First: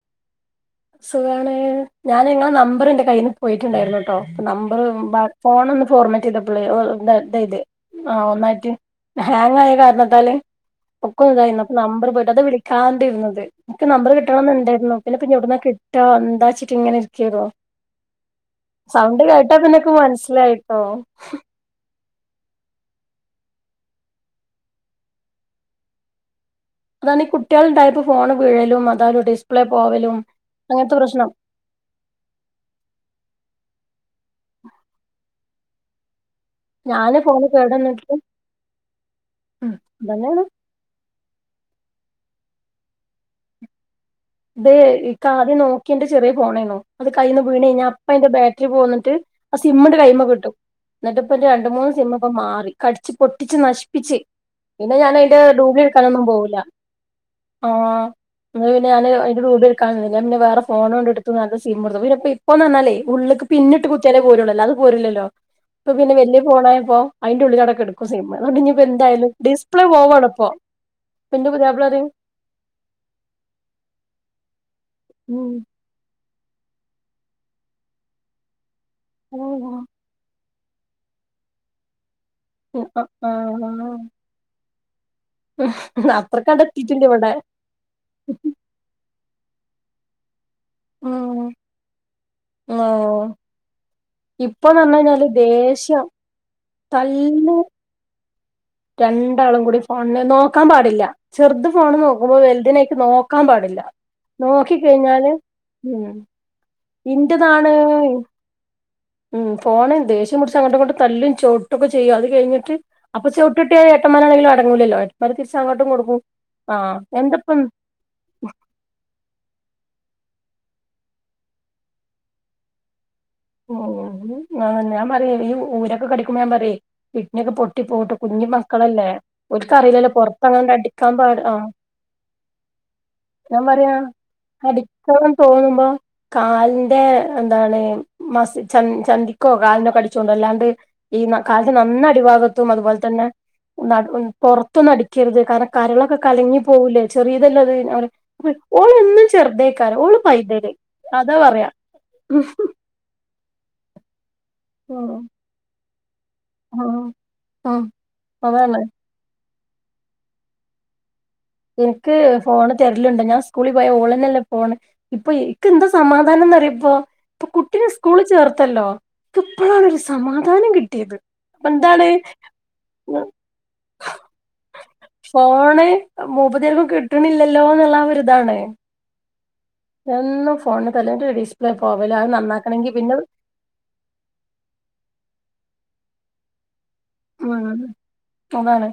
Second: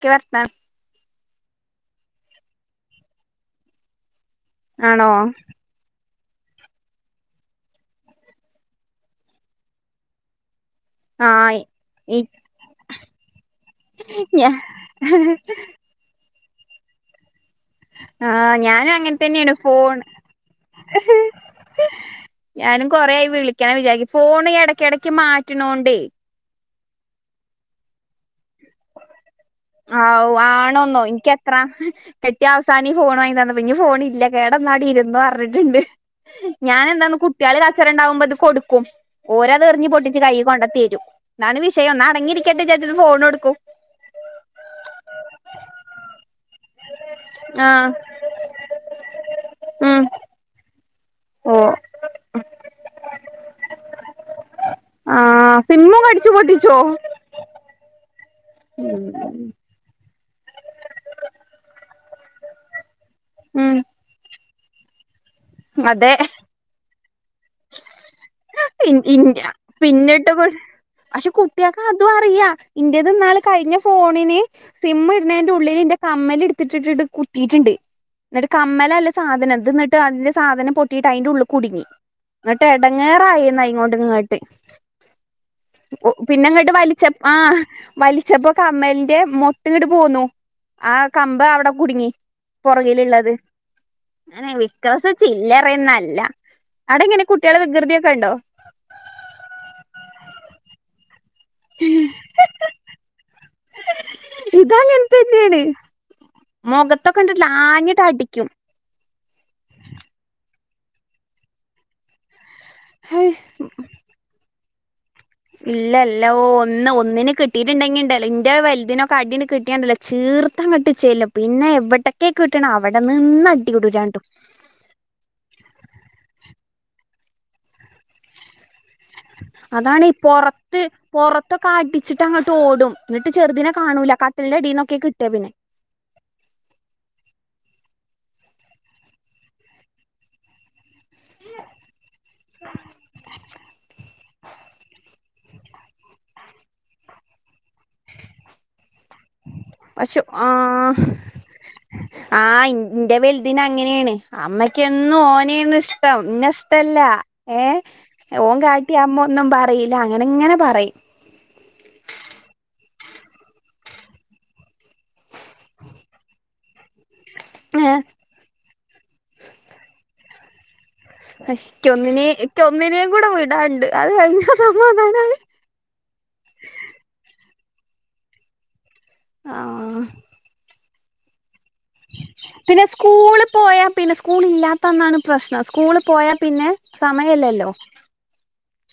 കേ വത്താ സുഖാണ് ഞാൻ നിങ്ങളെ നമ്പർ എന്റെ കയ്യിൽന്ന് പോയിട്ടുണ്ടായിരുന്നു. നമ്പര് ആണോ ഫോണ ഒന്ന് ഫോർ പെ ഇത ഇത് ആഹ ഒന്നായിട്ട് ഹാങ് ആയ കാരണത്താല് ഒക്കും ആഹ് ഇതായിരുന്നു അപ്പൊ നമ്പർ ഇ പോയിട്ട് അത് വിളിക്കാണ്ട ഇരുന്നത് നമ്പർ ഞാ കിട്ടണംന്നുണ്ടായിരുന്നു പിന്നെ പിന്നെട ട്ടോ എന്താ വച്ചിട്ട് ഇങ്ങനെ ഇരിക്കല്ലോ? ആഹ ഞാനും അങ്ങനെ തന്നെയാണ് പിന്നെക്ക് ഫോണ് മനസ്സിലായിട്ടോ ഞാനും കൊറെയായി വിളിക്കണം വിചാരിക്ക ഫോണ് ഇടക്കിടക്ക് മാറ്റണോണ്ടേ അതാണ്ണ ഈ കുട്ടികളുടെണ്ടായപ്പ ഫോൺ വീഴലും മതാലും ഡസ് ആ ആണോന്നോ എനിക്കെത്ര കെറ്റിയ അവസാന ഫോൺ വാങ്ങി തന്ന ഇനി ഫോൺ ഇല്ല കേടാ നാടി ഇരുരുന്നു പറഞ്ഞിട്ടുണ്ട് ഞാൻ എന്താന്ന് ഞാന് ഫോണ് കുട്ടികൾ കേടന്നിട്ട് കച്ചറംണ്ടാവുമ്പോ ഇത് കൊടുക്കും ഓരത് ഉം എറിഞ്ഞ് പൊട്ടിച്ച് അതന്നെ കൈയിൽ കൊണ്ട തരും. എന്നന്താണ് വിഷയം ഒ അടങ്ങിയിരിക്കട്ടെ വി ചേത്തിന് ഫോൺ കൊടുക്കൂ ഇതെ ഇ ആദ്യം നോക്കിന്റെ ചെറിയ പോണേന്നോ അത് കയ്യിൽന്ന് വീണ് കഴിഞ്ഞാ ആഹ് അപ്പ അന്റെ ബാറ്ററിൽ പോകന്നിട്ട് ആ സിമ്മിന്റെ ഉം കൈമ കിട്ടും എന്നിട്ട് ഇപ്പൊ രണ്ട ഓഹ് മൂന്ന് സിമ ഇപ്പ മാറി കടിച്ച് പൊട്ടിച്ച് നശിപ്പിച്ച് പിന്നെ ഞാൻ അയിന്റെ ആഹ് ഡൂബി സിമ്മും എടുക്കാനൊന്നും കടിച്ചു പോവില്ല പൊട്ടിച്ചോ ആ ഞാന് ഉം അതിന്റെ രൂപ എടുക്കണുന്നില്ല പിന്ന വേറെ ഫോൺ കൊണ്ടടു നല്ല സിം എടുത്തുന്നപ്പ ഇപ്പൊന്നല്ലേ ഉള്ളേക്ക് ഉം പിന്നിട്ട് കുത്തിയാലേ പോരുള്ളല്ലോ അത് പോലല്ലല്ലോ അപ്പൊ അതെ പിന്നെ വല്യ പോണായപ്പോ അതിന്റെ ഉള്ളിൽ കടക്ക എടുക്കും സിം അതൊണ്ട് ഇ ഇപ്പോ ഇൻ ഇൻ എന്താലും ഡിസ്പ്ലേ പിന്നിട്ട് കൊ പോകണപ്പോ പക്ഷെ കുട്ടിയക്കെ അതും അറിയാ ഇന്റെതിനാള് കഴിഞ്ഞ ഫോണിന് സിം ഉം ഇടുന്നതിന്റെ ഉള്ളിൽ എന്റെ കമ്മൽ എടുത്തിട്ട കുട്ടീട്ടുണ്ട് എന്നട്ട് മ്മലല്ല ആഹ് സാധനംതിന്നിട്ടു അതിന്റെ സാധനം പൊട്ടിട്ട് അതിന്റെ ഉള്ള കുടുങ്ങി എന്നിട്ട്ടങ്ങേറ ഇങ്ങോട്ടും ഇങ്ങട്ട് പിന്നെ അത്രക്കണ്ട് അങ്ങോട്ട് വലിച്ച എത്തിയിട്ടില്ല ഇവിടെ ആ വലിച്ചപ്പോ കമലിന്റെ അട്ടങ്ങട്ട് പോന്നുന്നു ആ ഉം കമ്പ് അവിടെ കുടുങ്ങി. ആഹ് പുറകിലുള്ളത് അനെ ഇപ്പൊന്ന് പറഞ്ഞ് വിക്സ കഴിഞ്ഞാല് ദേഷ്യം ചില്ലറുന്നല്ല. അട ഇങ്ങനെ തല്ല് കുട്ടികള വികൃതിയക്കെ ഉണ്ടോ? ക്കാൻ പാടില്ല ചെറുത് ഫോണ് നോക്കുമ്പോ വലുതിനേ നോ ക്കാൻ പാടില്ല ഇതങ്ങനെ നോക്കിക്കഴിഞ്ഞാല് തന്നെയാണ് ഉ മുഖത്തൊക്കെ എന്റെ കണ്ടിട്ടില്ല നാണ് ആഞ്ഞിട്ട് അടിക്കും ഉം പോണ് ദേഷ്യംപിടിച്ചങ്ങട്ട കൊണ്ട് തല്ലും ചോട്ടൊക്കെ ചെയ്യും അത് കഴിഞ്ഞ ഹൈ, അപ്പ ചുവട്ടിട്ട എട്ട്മാനാണെങ്കിലും അടങ്ങൂലല്ലോ ഏട്ടന്മാര് തിരിച്ച് അങ്ങോട്ടും കൊടുക്കും ഇല്ലല്ല ഓ ഒന്ന് ആഹ് ഒന്നിന് എന്തപ്പം കിട്ടീയിട്ടുണ്ടെങ്കി ഉണ്ടല്ലോ ഇന്റെ വലുതിനൊക്കെ അടിന് കിട്ടിയണ്ടല്ലോ? ചീർത്തം കിട്ടിച്ചേല്ല പിന്നെ എവിടക്കൊക്കെ കിട്ടണം അവിടെ നിന്ന് ഉ അടികൂടും രണ്ടും അങ്ങന ഞാൻ പറ ഈ ഊര കിക്ക പറ വട്ടനക്ക് പൊട്ടി പോട്ട് കുഞ്ഞി മക്കളല്ലേ അതാണ് ഒക്കറിയില്ലല്ലോ ഈ പറത്തങ്ങ പുറത്ത് അടിക്കാൻ പ പുറത്തൊക്കെ അടിച്ചിട്ട് അങ്ങോട്ട് ഓടും എന്നിട്ട് ആ ചെറുതിനെ പറയാ കാണൂല കട്ടിലിന്റെ അടിയിൽ നിന്നൊക്കെ കിട്ടിയ അടിക്കളം പിന്നെ തോന്നുമ്പോ കാലിന്റെ എന്താണ് മസി ച ചൻദിക്കോ കാലിനോക്ക അടിച്ചോണ്ടി അല്ലാണ്ട് ഈ കാൽൻ്റെ നന്ന അടിഭാഗത്തും അതുപോലെ തന്നെ നടു പൊർത്തൊന്നടി ക്കരുത് കാരണം കരളൊക്കെ കലങ്ങി പോകൂല്ലേ ചെറിയതല്ലേ അത് ഞാൻ പറിം ഓള് എന്നും ചെറുതേക്കാരം ഓള് പൈതല് അതാ പറയാ ആഹ് ഇൻ ൻ തിന് അങ്ങനെയാണ് ഓ അമ്മയ്ക്കെന്നും ഓനെയാണ് ഇഷ് ടം ഇന്നെ ഇഷ്ടല്ല ആഹ് ഏ ആഹ് ഓൻ അതാണ് കാട്ടിയാ അമ്മ ഒന്നും പ റീല അങ്ങനെ ഇങ്ങനെ പറയും ഇൻക് ഫോണ് തെരല്ണ്ടൊ ഞാൻ സ്കൂളിൽ പോയ ഓളെന്നെല്ലേ ഫോണ് ഇപ്പൊ ഇൻക് എന്താ സമാധാനം ന്നറിയൊപ്പോ ഇപ്പോ കുട്ടിനെ ഏ സ്കൂളിൽ ചേർത്തല്ലോ ൻക് ഇപ്പളാണ് ഒരു സമാധാനം കി അശ് ക്കൊന്നിനേ ക്കൊന്നിനെ കൂടെ വിടാണ്ട് അത് കഴിഞ്ഞ സമാധാനായി ഫോണ് മൂപ്പത്യാർക്കും കിട്ട്ണില്ലല്ലോ എന്നുള്ള ഒരു ഇതാണ് ആ എന്നും ഫോണിന് തല്ല ന്റെ ഡിസ് പിന്നെ സ്കൂള് പോയാ പിന്നെ സ്കൂൾ ഇല്ലാത്തന്നാണ് പ്രശ്നം സ്കൂള് പോയാ പിന്നെ സമയല്ലല്ലോ ഉം അതാണ്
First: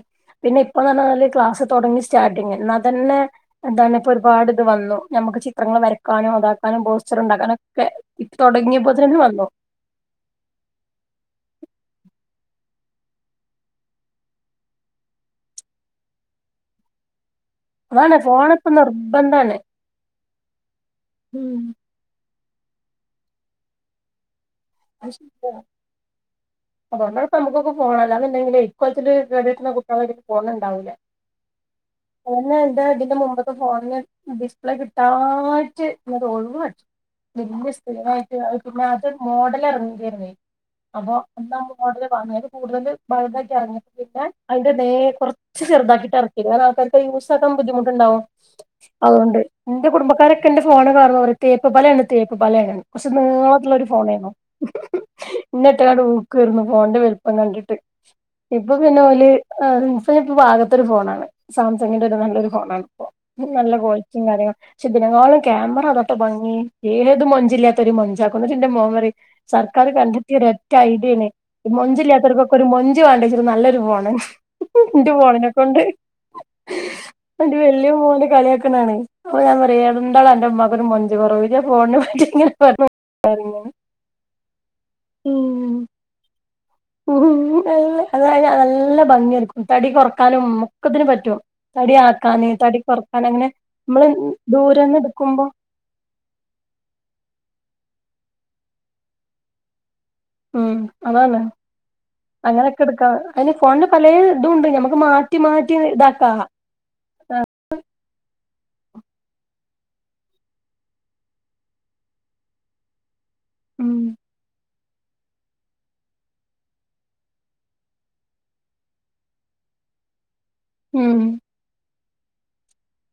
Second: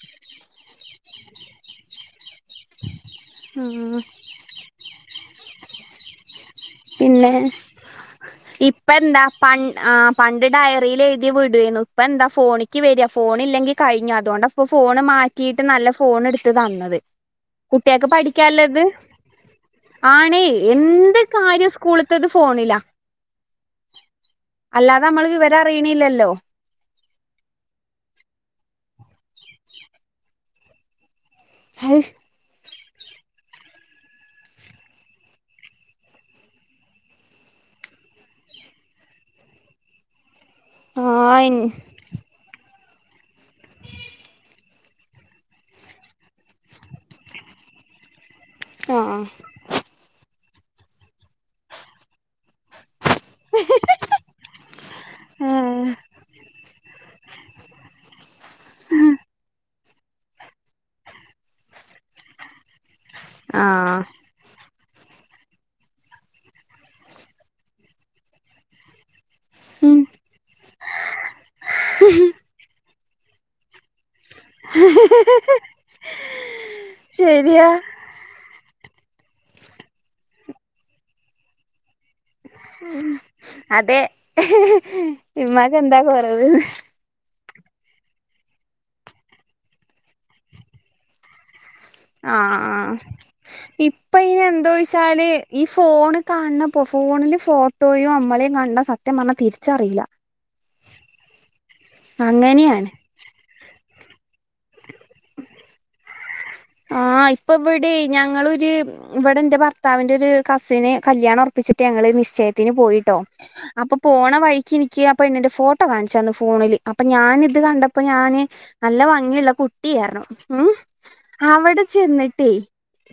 പിന്നെ ഇപ്പൊന്ന് പറഞ്ഞ നൽ ക്ലാസ് തൊടങ്ങിയ സ്റ്റാർട്ടിങ്ങ് ന്നാ തന്നെ എന്താണ് ഉം ഇപ്പൊ ഒരുപാട് ഇത് വന്നു നമുക്ക് ചിത്രങ്ങൾ വരക്കാനോ താ പിന്നെ ഇപ്പ തുടങ്ങിയപ്പോത്തന്നെ എന്താ വന്നു പൺ ആ പണ്ട് ഡയറിൽ എഴുതി വിടു ഏനി ഇപ്പ എന്താ ഫോണിക്ക് വരിക ഫോൺ ഇല്ലെങ്കി കഴിഞ്ഞു അതുകൊണ്ടപ്പോ ഫോണ് മാറ്റിയിട്ട് നല്ല ഫോണ് ഇട്ത്ത് തന്നത് കുട്ടിയേക് അതാണ് ഫോണിപ്പ പഠിക്കല്ലത് നിർബന്ധാണ് ആണേ എന്ത് ഉം കാര്യം സ്കൂള്ത്തത് ഫോണില അത്ശരിയാ അതോണ്ടാണ് നമക്കൊക്കെ ഫോൺ അല്ലാന്ന്ണ്ടെങ്കിലെ ഇക്കോലത്തിൽ കേടര്ത് ണ കുട്ട്യാളട് ത് ഫോണ് ണ്ടാവൂല ഹൈ, ഏ ഇതിന്റെ മുമ്പത്തെ ഫോണിന് ഡിസ്പ്ലേ കിട്ടായിട്ട് ഇത് [unintelligible] മാറ്റി വല്യ സ്പീഡായിട്ട് പിന്നെ അത് മോഡ ലെറങ്ങിതേനി ആ അപ്പൊ അതിന്റെ ഇൻ- മോഡൽ കാണും അതിന്റെ കൂടുതൽ വഴുതാക്കി ഇറങ്ങിട്ട പിന്നെ അതിന്റെ ദേ കുറച്ച് ചെറുതാക്കിട്ട് എർ പിന്നെ ആൾക്കാർക്ക് യൂസ് ആക്കാൻ ബുദ്ധിമുട്ടുണ്ടാവും ആ അതുകൊണ്ട് ന്റെ കുടുംബക്കാരൊ ക്കെന്റെ ഫോണ് കാണുമ്പം പറിം ഒ തേപ്പ് പലയാണ് തേപ്പ് പലയാണ് കൊറച്ച് നീളത്തില്ള്ള ഒരു ഫോണേന്നു ഏ ഇന്നെട്ട്കാണ്ട് ഊക്കേര്ന്നു ഫോണിന്റെ വല്പ്പം കണ്ടിട്ട് ഇപ്പൊ പിന്നെ ഓല് ആ റിൻസന് ഇപ്പോ പാകത്തൊരു ഫോണാണ് സാംസങ്ങിന്റെ ഒരു നല്ലൊരു ഫോണാണിപ്പോ അത് ആ നല്ല കോള്റ്റിം കാര്യങ്ങ പക്ഷെ ദിനേക്കാളും ക്യാമറ അതാട്ടോ ഭംഗി ഏത് മൊഞ്ചില്ലാത്തോരിം മൊഞ്ചാക്കും. ന്നിട്ട് ന്റെ മോൻ പറയും സർക്കാർ ഉം. കണ്ടെത്തിയ ഒരൊറ്റ ഐഡിയേണ് ഈ മൊഞ്ചില്ലതോൽക്കൊക്കൊരു മൊഞ്ച് വേണ്ടേച്ചൊരു നല്ലൊരു ഫോണ് ന്റെ ഫോണിനെക്കൊണ്ട് അത് ശരിയാ വല്യ മോൻ കളിയാക്കും അതാണ് അപ്പ ഞാന് പറയും എന്താടാ അന്റെ ഉമ്മാക് ഒരു മൊഞ്ചു കുറവ് ഇജ്ജ് ആ ഫോൺ നെ [unintelligible] അതെ ഇമ്മാക് എന്താ കൊറവ് നല്ല അത നല്ല ഭംഗിയടിക്കും തടി കുറക്കാനും ഒക്കത്തിനും പറ്റും തടി ആ ആക്കാന് തടി ആഹ് കുറക്കാൻ അങ്ങനെ നമ്മള് ഇപ്പ അയ്ന് ദൂരന്ന് എന്തോയ്ച്ചാൽ എടുക്കുമ്പോ ഈ ഫോണ് കാൺണകാൺണ ഫോണില് ഫോട്ടോയോ മ്മളേം കണ്ട സത്യം പറഞ്ഞാൽ തിരിച്ചറിയില്ല ഉം അതാണ് അങ്ങനെയൊക്കെ അങ്ങനെയാണ് എടുക്കാ അതിന് ഫോണില് പലേ ഇതുണ്ട് ഞമ്മ മാറ്റി മാറ്റി ഇതാക്കാ ആഹ് ഇപ്പൊ ഇവിടെ ഞങ്ങള് ര് ഇവടെ ന്റെ ഭർത്താവിന്റെ ഒരു കസിന് കല്യാണം ഒർപ്പിച്ചിട്ട് ഞങ്ങള് നിശ്ചയത്തിന് പോയിട്ടോ ഉം അപ്പൊ പോണ വഴിക്ക് എനിക്ക് അ പെണ്ണിന്റെ ഫോട്ടോ കാണിച്ചെന്ന് ഫോണില് അപ്പൊ ഞാൻ ഇത് കണ്ടപ്പോ ഞാന് നല്ല ഭംഗിയുള്ള കുട്ടിയർഞ്ഞു ഉം ഉം അവിടെ ചെന്നിട്ടേ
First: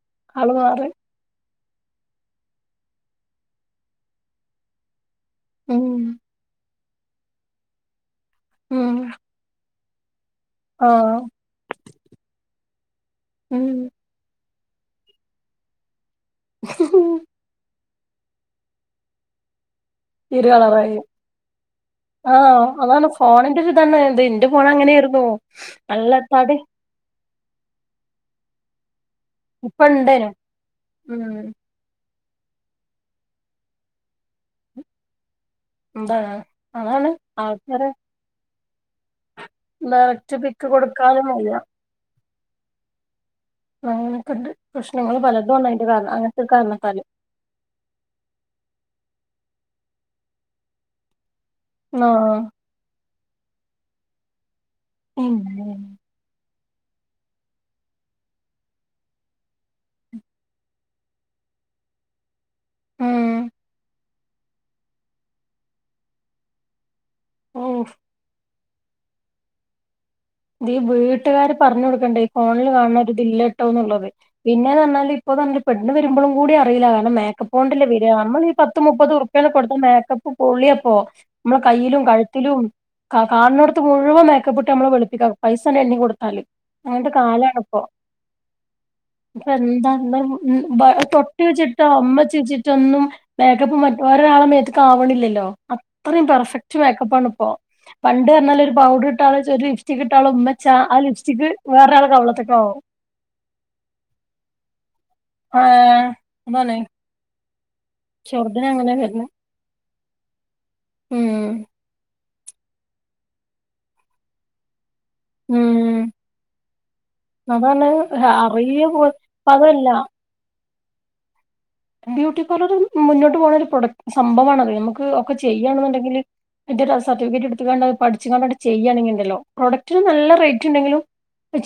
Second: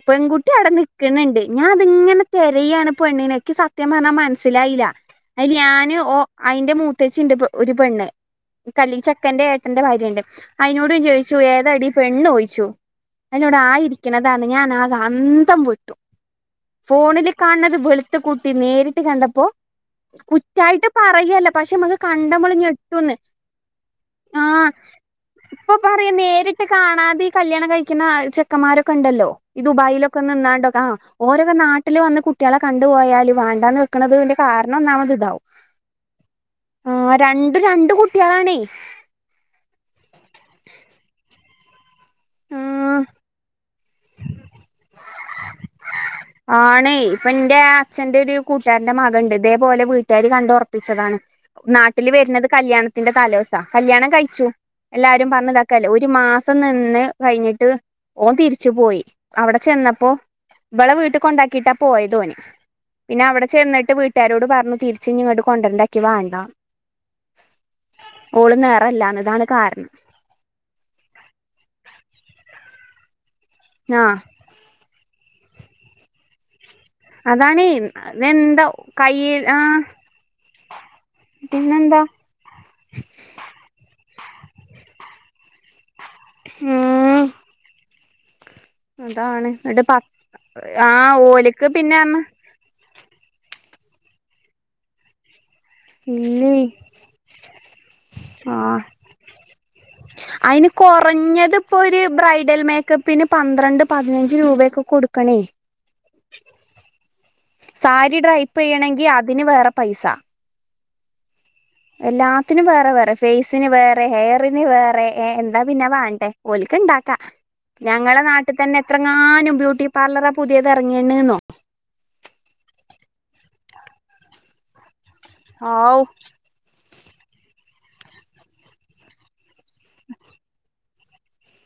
പെൺകുട്ടി ആള് അവിടെ മാറി നിക്ക്ണ് ണ്ട് ഞാൻ തിങ്ങനെ തെരയാണ് പെണ്ണിനെ ക്ക് സത്യം പറഞ്ഞാ മനസ്സിലായില്ല അയ്ൽ ഉം ഞാന് ഓഹ് അയിന്റെ മൂത്തച്ചി ണ്ട് ഒരു പെണ്ണ് ഉം കല്ലി ചെക്കന്റെ ഏട്ടന്റെ ഭാര്യണ്ട് അയിനോട് ആഹ് ചോയിച്ചു ഏതാടി പെണ്ണ് ഓയിച്ചു അഹ് ന്നോട് ഉം ആ യിരിക്കണത ഞാൻ ആക അന്തം വിട്ടു ഫോണിൽ കാണുന്നത് വെൾ ത്ത് കൂട്ടി നേരിട്ട് കണ്ടപ്പോ ഇരു കുറ്റായിട്ട് കളറായി പറയല്ല പക്ഷെ മ്മക്ക് കണ്ടാ മ്മൾ ആഹ് ഞെട്ടും അതാണ് ന്ന് ഫോണിന്റെ ഒരു ഇതാണ് ഇത് ഇന്റെ ഫോൺ ആഹ്‌ അങ്ങനെയായിരുന്നു ഇപ്പൊ പറയാ നല്ല തടി നേരിട്ട് കാണാതെ ഈ കല്യാണം കഴിക്ക [unintelligible] ചെക്കമാരൊക്കെ ഇണ്ടല്ലോ ഈ ഇപ്പ ദുബായിലൊക്കെ ഇണ്ടേനും നിന്നാണ്ടോകെ ആഹ് ഉം ഓരോകെ നാട്ടിൽ വന്ന് കു കുട്ടിളെ കണ്ടുപോയാൽ വാണ്ടാന്ന് വെക്കുന്നതിന്റെ കാരണം ഒന്നാമത് ഇതാവും എന്താണ് അതാണ് ആഹ് രണ്ടു രണ്ടു കുട്ട്യാളാണേ ഡറക്റ്റ് പിക്ക് കൊടുക്കാനു വയ്യ ആഹ് അങ്ങന കെ ണ്ട് പ്രശ്നങ്ങള് പലതും [unintelligible] ഒരു ആണെ കാരണത്താല് ഇപ്പൊ ഇന്റെ അച്ഛന്റെ ഒരു കൂട്ടുകാരന്റെ മ ത്ണ്ട് ഇതേ പോലെ വീട്ടാര് കണ്ട് ഉറപ്പിച്ചതാണ് നാട്ടിൽ ആഹ് വരുന്നത് കല്യാണത്തിന്റെ തലോസ കല്യാണം കഴിച്ചു എല്ലാരും ഉം പറഞ്ഞതാക്കല്ലേ ഒരു മാസ നിന്ന് കഴിഞ്ഞിട്ട് ഓൻ തിരിച്ചു പോയി അവിടെ ചെന്നപ്പോ ഇവളെ വീ ട്ട് കൊണ്ടാക്കിയിട്ടാ പോയതോന് പിന്നെ അവിടെ ചെന്നിട്ട് വീട്ടുകാരോട് പറഞ്ഞു തിരിച്ച്ഞ്ഞി ങ്ങട്ട് കൊണ്ടര്ണ്ടാ ക്കിവാണ്ടാ ഓ ഓള് നെറല്ലാന്നതാണ് കാരണം ഫോണില് കാണ്ണ ആ ഒര്തില്ലാട്ടോന്നുള്ളത് പിന്നെന്ന് പറഞ്ഞാല് ഇപ്പ [unintelligible] പെണ്ണ് വരുമ്പളും. കൂടി അറീലാ കാര്ണം അതാണ് മേക്കപ്പോണ്ടല്ലേ വരാ നമ്മള് ഈ ഇതെന്താ പത്ത് മുപ്പത് ഉർപ്പ്യ കയ്യിൽ ആ കൊടുത്താ മേക്കപ്പും പൊളിയപ്പോ നമ്മളെ കയ്യിലും പിന്നെന്താ കഴുത്തിലും കാ കാണിനോട്ത്ത് മുഴുവൻ മേക്കപ്പ്ട്ട് നമ്മളെ വെളു പ്പിക്കാ പൈസ്സാണ്ട് എണ്ണി കൊടുത്താല് അങ്ങൻതെ ഉം കാലാണ്പ്പൊ അപ്പൊ അതാണ് എന്നിട്ട് എന്താ പത്ത് ന്താണ് പൊ ആ ഓലിക്ക് തൊട്ട്ച്ചിട്ടോ പിന്നെ ഉമ്മച്ച്ച്ചിട്ടോ ഒന്നും മേക്കപ്പ് മറ്റേ ഒരാളെ മേത്ത്ക്ക് ആവണില്ലല്ലോ അത്രയും ഇല്ലേ പെർഫെക്റ്റ് മേക്കപ്പാണ് ഇപ്പോ പണ്ട് പർഞ്ഞാല് ഒരു ആഹ് പൗഡറ് ഇട്ടാല് [unintelligible] ലിസ്റ്റിക്ക്ട്ടാല് അയിന് ഉമ്മച്ചാ ആ ലിപ്സ്റ്റിക് കൊറഞ്ഞത് ഇപ്പൊ ഒരു വേറരാളെ ബ്രൈഡൽ കവിളത്ത്ക്കാവും മേക്കപ്പിന് പന്ത്രണ്ട് പതിനഞ്ച് രൂപയൊക്കെ കൊടുക്കണേ ആഹ് അതാണെയ് സാരി ഡ്രൈപ്പ് ചെയ്യണെങ്കി അതിന് വേറെ പൈസ ഉം എല്ലാത്തിനും വേറെ വേറെ ഫേസിന് വേറെ ഹെയറിന് വേറെ ഏ എന്താ പിന്നെ ഉം വേണ്ടേ ഓൽക്ക്ണ്ടാക്കാ അതാണ് ഞങ്ങളെ നാട്ടിതന്നെ അറിയ പോ ഇപ്പ എത്രങ്ങാനും ബ്യൂട്ടി അതല്ല പാർലറാ പുതിയത് ഇറങ്ങിയണ്ന്നോ ബ്യൂട്ടി പാർലറ് മുന്നോട്ട് പോകണ ഒരു പ്രൊഡക് സംഭവമാണത് നമുക്ക് ഒക്കെ ഹാവൂ ചെയ്യാണെന്നുണ്ടെങ്കില് [unintelligible] സർട്ടിഫിക്കറ്റ് എടുത്താണ്ട് പഠിച്ച്ക്കാണ്ട് ചെയ്യയാണ് ണ്ടങ്കിലോ പ്രൊഡക്റ്റ്ന് നല്ല റേറ്റ് ഉണ്ടെങ്കിലും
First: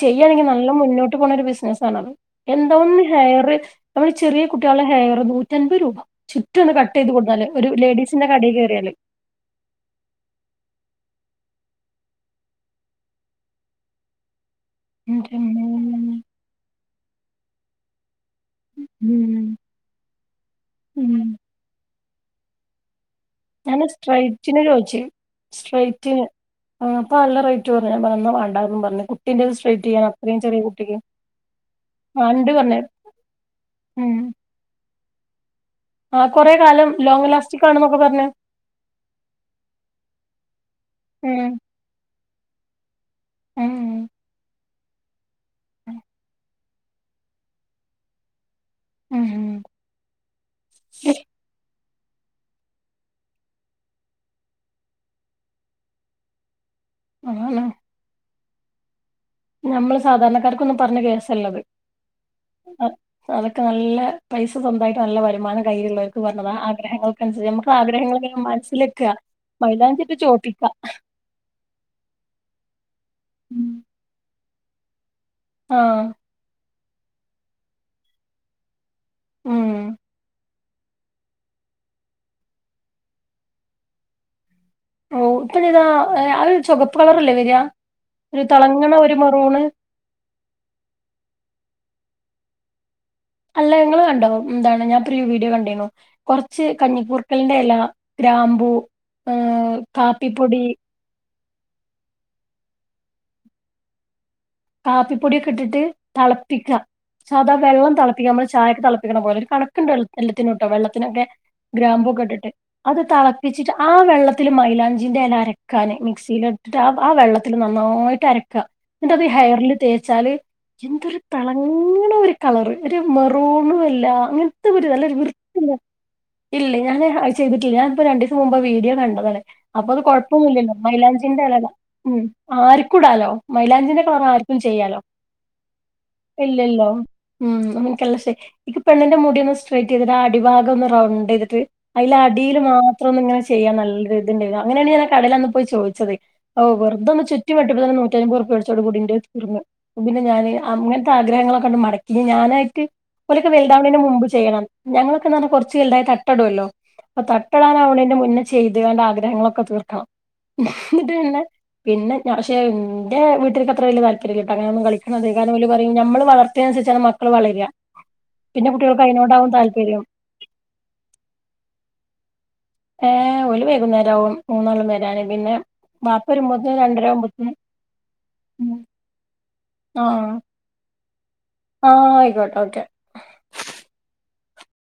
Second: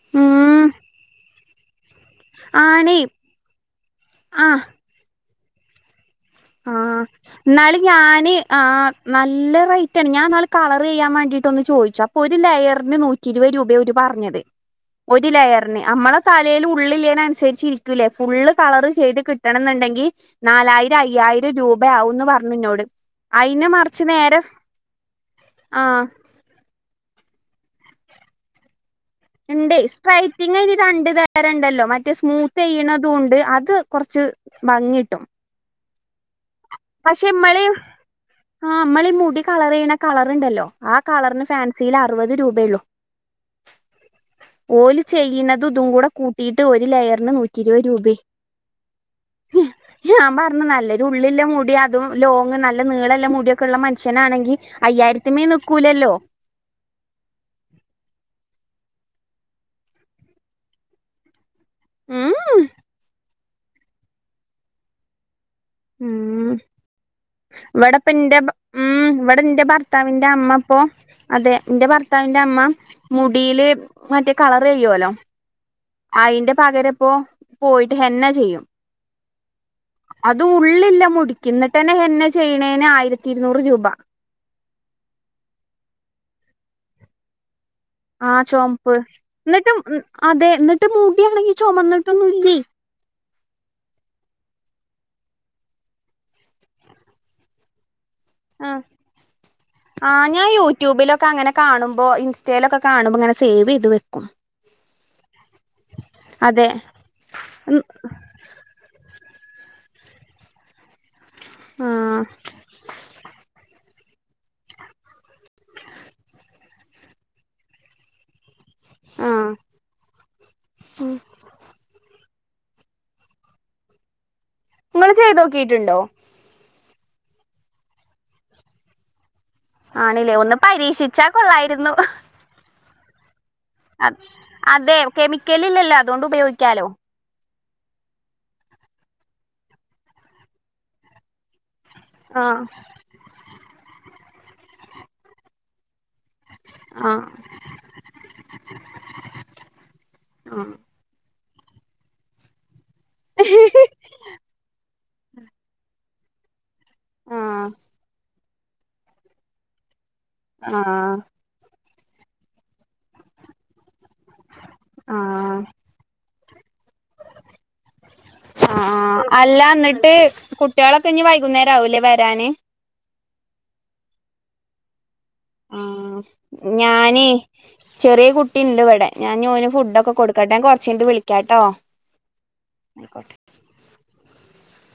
ചെയ്യാണെങ്കില് ഉം നല്ല മുന്നോട്ട് പോകണ ഒരു ബിസിനസ്സാണത് എന്താ ആണേ ഒന്ന് ഹെയർ നമ്മള് ചെറിയ ആ കുട്ട്യാളെ ഹെയർ നൂറ്റൻപത് രൂപ ചുറ്റും ഒന്ന് കട്ട് ആഹ് ചെയ്ത് കൊടുത്താല് ഒരു ന്നാള് ലേഡീസിന്റെ ഞാന് കടയിൽ ആ കയറിയാല് നല്ല റേറ്റാണ് ഞാൻന്നാള് കളർ ചെയ്യാൻ വേണ്ടിട്ട് ട്ടൊന്ന് ചോദിച്ചു അപ്പൊ ഒരു ലെയറിന് നൂറ്റി ഇരുപത് രൂപേ ഓര് പർഞ്ഞത് ഒരു എൻ്റെ ലയറിന് മോനെ. നമ്മളെ തലേല് ഉള്ളില്ലേനനുസരിച്ചിരിക്കൂലേ ഫുള്ള് കളറ് ചെയ്ത് ഉം, കിട്ടണന്ന്ണ്ടെങ്കി നാലായിരയ് ഉം. രു രൂപയാവുംന്ന് പർഞ് ഇന്നോട്. അയിന് ഞാന് മറിച്ച് നേരെ സ്ട്രൈറ്റിന് ചോയിച്ച് ആഹ് സ്ട്രൈറ്റ്ന്. ആഹ് അപ്പ നല്ല റൈ റ്റുന് ഞാൻ പറന്ന വാണ്ടന്നും പർഞ്. ഇണ്ട് സ്ട്രൈറ്റിംങ് അയിന് രണ്ട് തരം ഇണ്ടല്ലോ മറ്റേ ആ ഉണ്ട് പറഞ്ഞു സ്മൂത്തെയ്യണതുണ്ട് അത് കൊർച്ച് ത് ഭംങ്ങിട്ടും ആഹ് അലം ലോങ്ങ്‌ ലാസ്റ്റിക്കാണ്ന്നൊക്കെ പർഞ് ആഹ് അമ്മള് ഈ മുടി കളറെയ്യണ കളറ്ണ്ടല്ലോ ആ കളർന് ഉം ഫാൻസിയില് അറുപത് രൂപെയൊള്ളു. ഉം ഓൽ ചെയ്യുന്നതും ഇതും കൂടെ കൂട്ടിയിട്ട് ഒരു ലെയറിന് നൂറ്റി ഇരുപത് രൂപ ഉം ഞാൻ പറഞ്ഞ് നല്ലൊരു ഉള്ളില്ല മൂടി അതും ലോങ്ങ് നല്ല നീളല്ല മുടിയൊക്കെ ഉള്ള മനുഷ്യനാണെങ്കി അയ്യായിരത്തിമേൽ നിക്കൂലല്ലോ. ഞമ്മള് സാധാരണക്കാർകൊന്നും പറഞ്ഞ കേസല്ലത് ഉം അതൊക്കെ നല്ല പൈസ സ്വന്തമായിട്ട് നല്ല വരുമാനം കയ്യിലുള്ളവർക്ക് പറഞ്ഞത ഉം ആഗ്രഹങ്ങൾക്കനുസരിച്ച് നമുക്ക് ഇവിടെപ്പ ആഗ്രഹങ്ങ ഇന്റെ മനസ്സിലെക്കുക മൈലാഞ്ചിട്ട് ചോപ്പിക്കാ അപ്പോ അതെ എന്റെ ഭർത്താവിന്റെ അമ്മ മുടിയില് മറ്റേ കളർ ചെയ്യുവല്ലോ ആഹ് അയിന്റെ പകരപ്പോ പോയിട്ട് ഹെന്ന ചെയ്യും ഉം അത് ഉള്ളില്ല മുടിക്ക് ന്നിട്ട്ന്നെ ഹെന്ന ചെയ്യണേന് ആയിരത്തി ഇരുന്നൂറ് രൂപ ഓ ഇപ്പം ചെയതാ ആ ചുകപ്പ് കളറല്ലേ വെര ആ ചുവപ്പ് ന്നിട്ട് അതെ എന്നിട്ട് മുടിയാണെങ്കി ചുമന്നിട്ടൊന്നുംല്ലെ അല്ല നിങ്ങൾ കണ്ടോ എന്താണ് ഞാൻ പ്രീ വീഡിയോ കണ്ടിന്നു കുറച്ച് കഞ്ഞിക്കൂർക്കലിന്റെ എല ഗ്രാമ്പു ഏ കാപ്പിപ്പൊടി കാണുമ്പോൾ ഇൻസ്റ്റയിലൊക്കെ കാണുമ്പോൾ ഇങ്ങനെ സേവ് ചെയ്ത് വെക്കും കാപ്പിപ്പൊടിയൊക്കെ ഇട്ടിട്ട് അതെ തിളപ്പിക്കുക സാധാ ഉം വെള്ളം തിളപ്പിക്കുക നമ്മള് ചായക്ക് തിളപ്പിക്കണ പോലെ. കണക്കുണ്ട് എല്ലത്തിനുട്ടോ വെള്ളത്തിനൊക്കെ ആ ഗ്രാമ്പൊക്കെ ഇട്ടിട്ട് അത് തെളപ്പിച്ചിട്ട് ആ വെള്ളത്തില് മൈലാഞ്ചിന്റെ എല അരക്കാന് മിക്സിൽ ഇട്ടിട്ട് ആ ആ വെള്ളത്തില് നന്നായിട്ട് അരക്കാ ആ ഹയറിൽ തേച്ചാല് എന്തൊരു തിളങ്ങണ ഒരു കളർ ഒരു മെറൂണ് അല്ല അങ്ങനത്തെ ഒരു നിങ്ങൾ നല്ലരു വൃത്തിള്ള ചെയ്തോക്കിട്ടുണ്ടോ ഇല്ലേ ഞാന് അത് ചെയ്തിട്ടില്ല ഞാന ഇപ്പോ രണ്ടീസം മുമ്പ് വീഡിയോ കണ്ടതാണ് അപ്പൊ അത് ആണില്ലേ ഒന്ന് കൊഴപ്പൊന്നുല്ലല്ലോ പരീക്ഷിച്ചാ മൈലാഞ്ചിന്റെ എല കൊള്ളായിരുന്നു ഉം ആർക്കുടാലോ മൈലാ അ അതെ കെമിക്കലില്ലല്ലോ അതുകൊണ്ട് ഉപയോഗിക്കാലോ ഇല്ലല്ലോ ഉം ന്ക് നല്ല ഇഷ്ടായി ഇന്ക് പെണ്ണിന്റെ മുടി ഒന്ന് സ്ട്രെറ്റ് ചെയ്തിട്ട് അടിഭാഗം ഒന്ന് റൗണ്ട് ചെയ്തിട്ട്. അയില് ആ അടിയില് മാത്രം ഒന്ന് ഇങ്ങനെ ചെയ്യാൻ നല്ല ഇദ്ണ്ടരുന്നു അങ്ങനെയാണ് ഞാൻ കടേല് അന്ന് പോയി ചോദിച്ചത് ഓ ആ വെറ്തൊന്ന് ചുറ്റിവെട്ടിയപ്പോതന്നെ നൂറ്റിയയ്ബോറ്പ്പിയ കൊടുത്ത് അതോട് കൂടി ൻ്റെ തീർന്ന് പിന്നെ ഞാന് ആ അങ്ങനത്തെ ആഗ്രഹങ്ങളെക്കെ മടക്കി ഞാനായിട്ട് ഓലക്കെ വല്തവ്നെന് മുമ്പ് ചെയ്യണം ഞങ്ങൾക്കെന്ന് പറഞ്ഞാ കുറച്ച് വൽദായാ തട്ടം ഇടുവലോ അപ്പൊ ആ തട്ടടാൻ ആവണ്ന്റെ മുന്നേ ചെയ്ത് ങ്ങാണ്ട് ആഗ്രഹങ്ങളൊക്കെ തീർക്കണം ആ ആ എന്നിട്ട് പിന്നെ പിന്നെ പക്ഷെ എന്റെ വീട്ടക്ക് അത്ര വലിയ താല്പര്യം ഇല്ല്യട്ടോ അങ്ങനെ ഒന്നും കളിക്കണത് കാരണം ഓൽ പരിം നമ്മള് വളർത്ത് വളർത്തിനെ അനുസരിച്ച മക്കൾ വളര ആ ആ അല്ല ന്നിട്ട് കുട്ടികളൊക്കെ ഇഞ് വൈകുന്നേര ആവൂലേ വരാന് ഏ ഓൽ വൈകുന്നേരവും മൂന്നാളും വേ ആ ഞാന് ആവുമ്പോത്തിന് ചെറിയ കുട്ടിണ്ട് ഇവിടെ ഞാൻ ഫുഡൊക്കെ ആഹ് കൊടുക്കട്ടെ ഞാൻ കൊറച് കയിഞ്ഞിട്ട് വിളിക്കാട്ടോ ആഹ് ആയിക്കോട്ടെ ഓക്കെ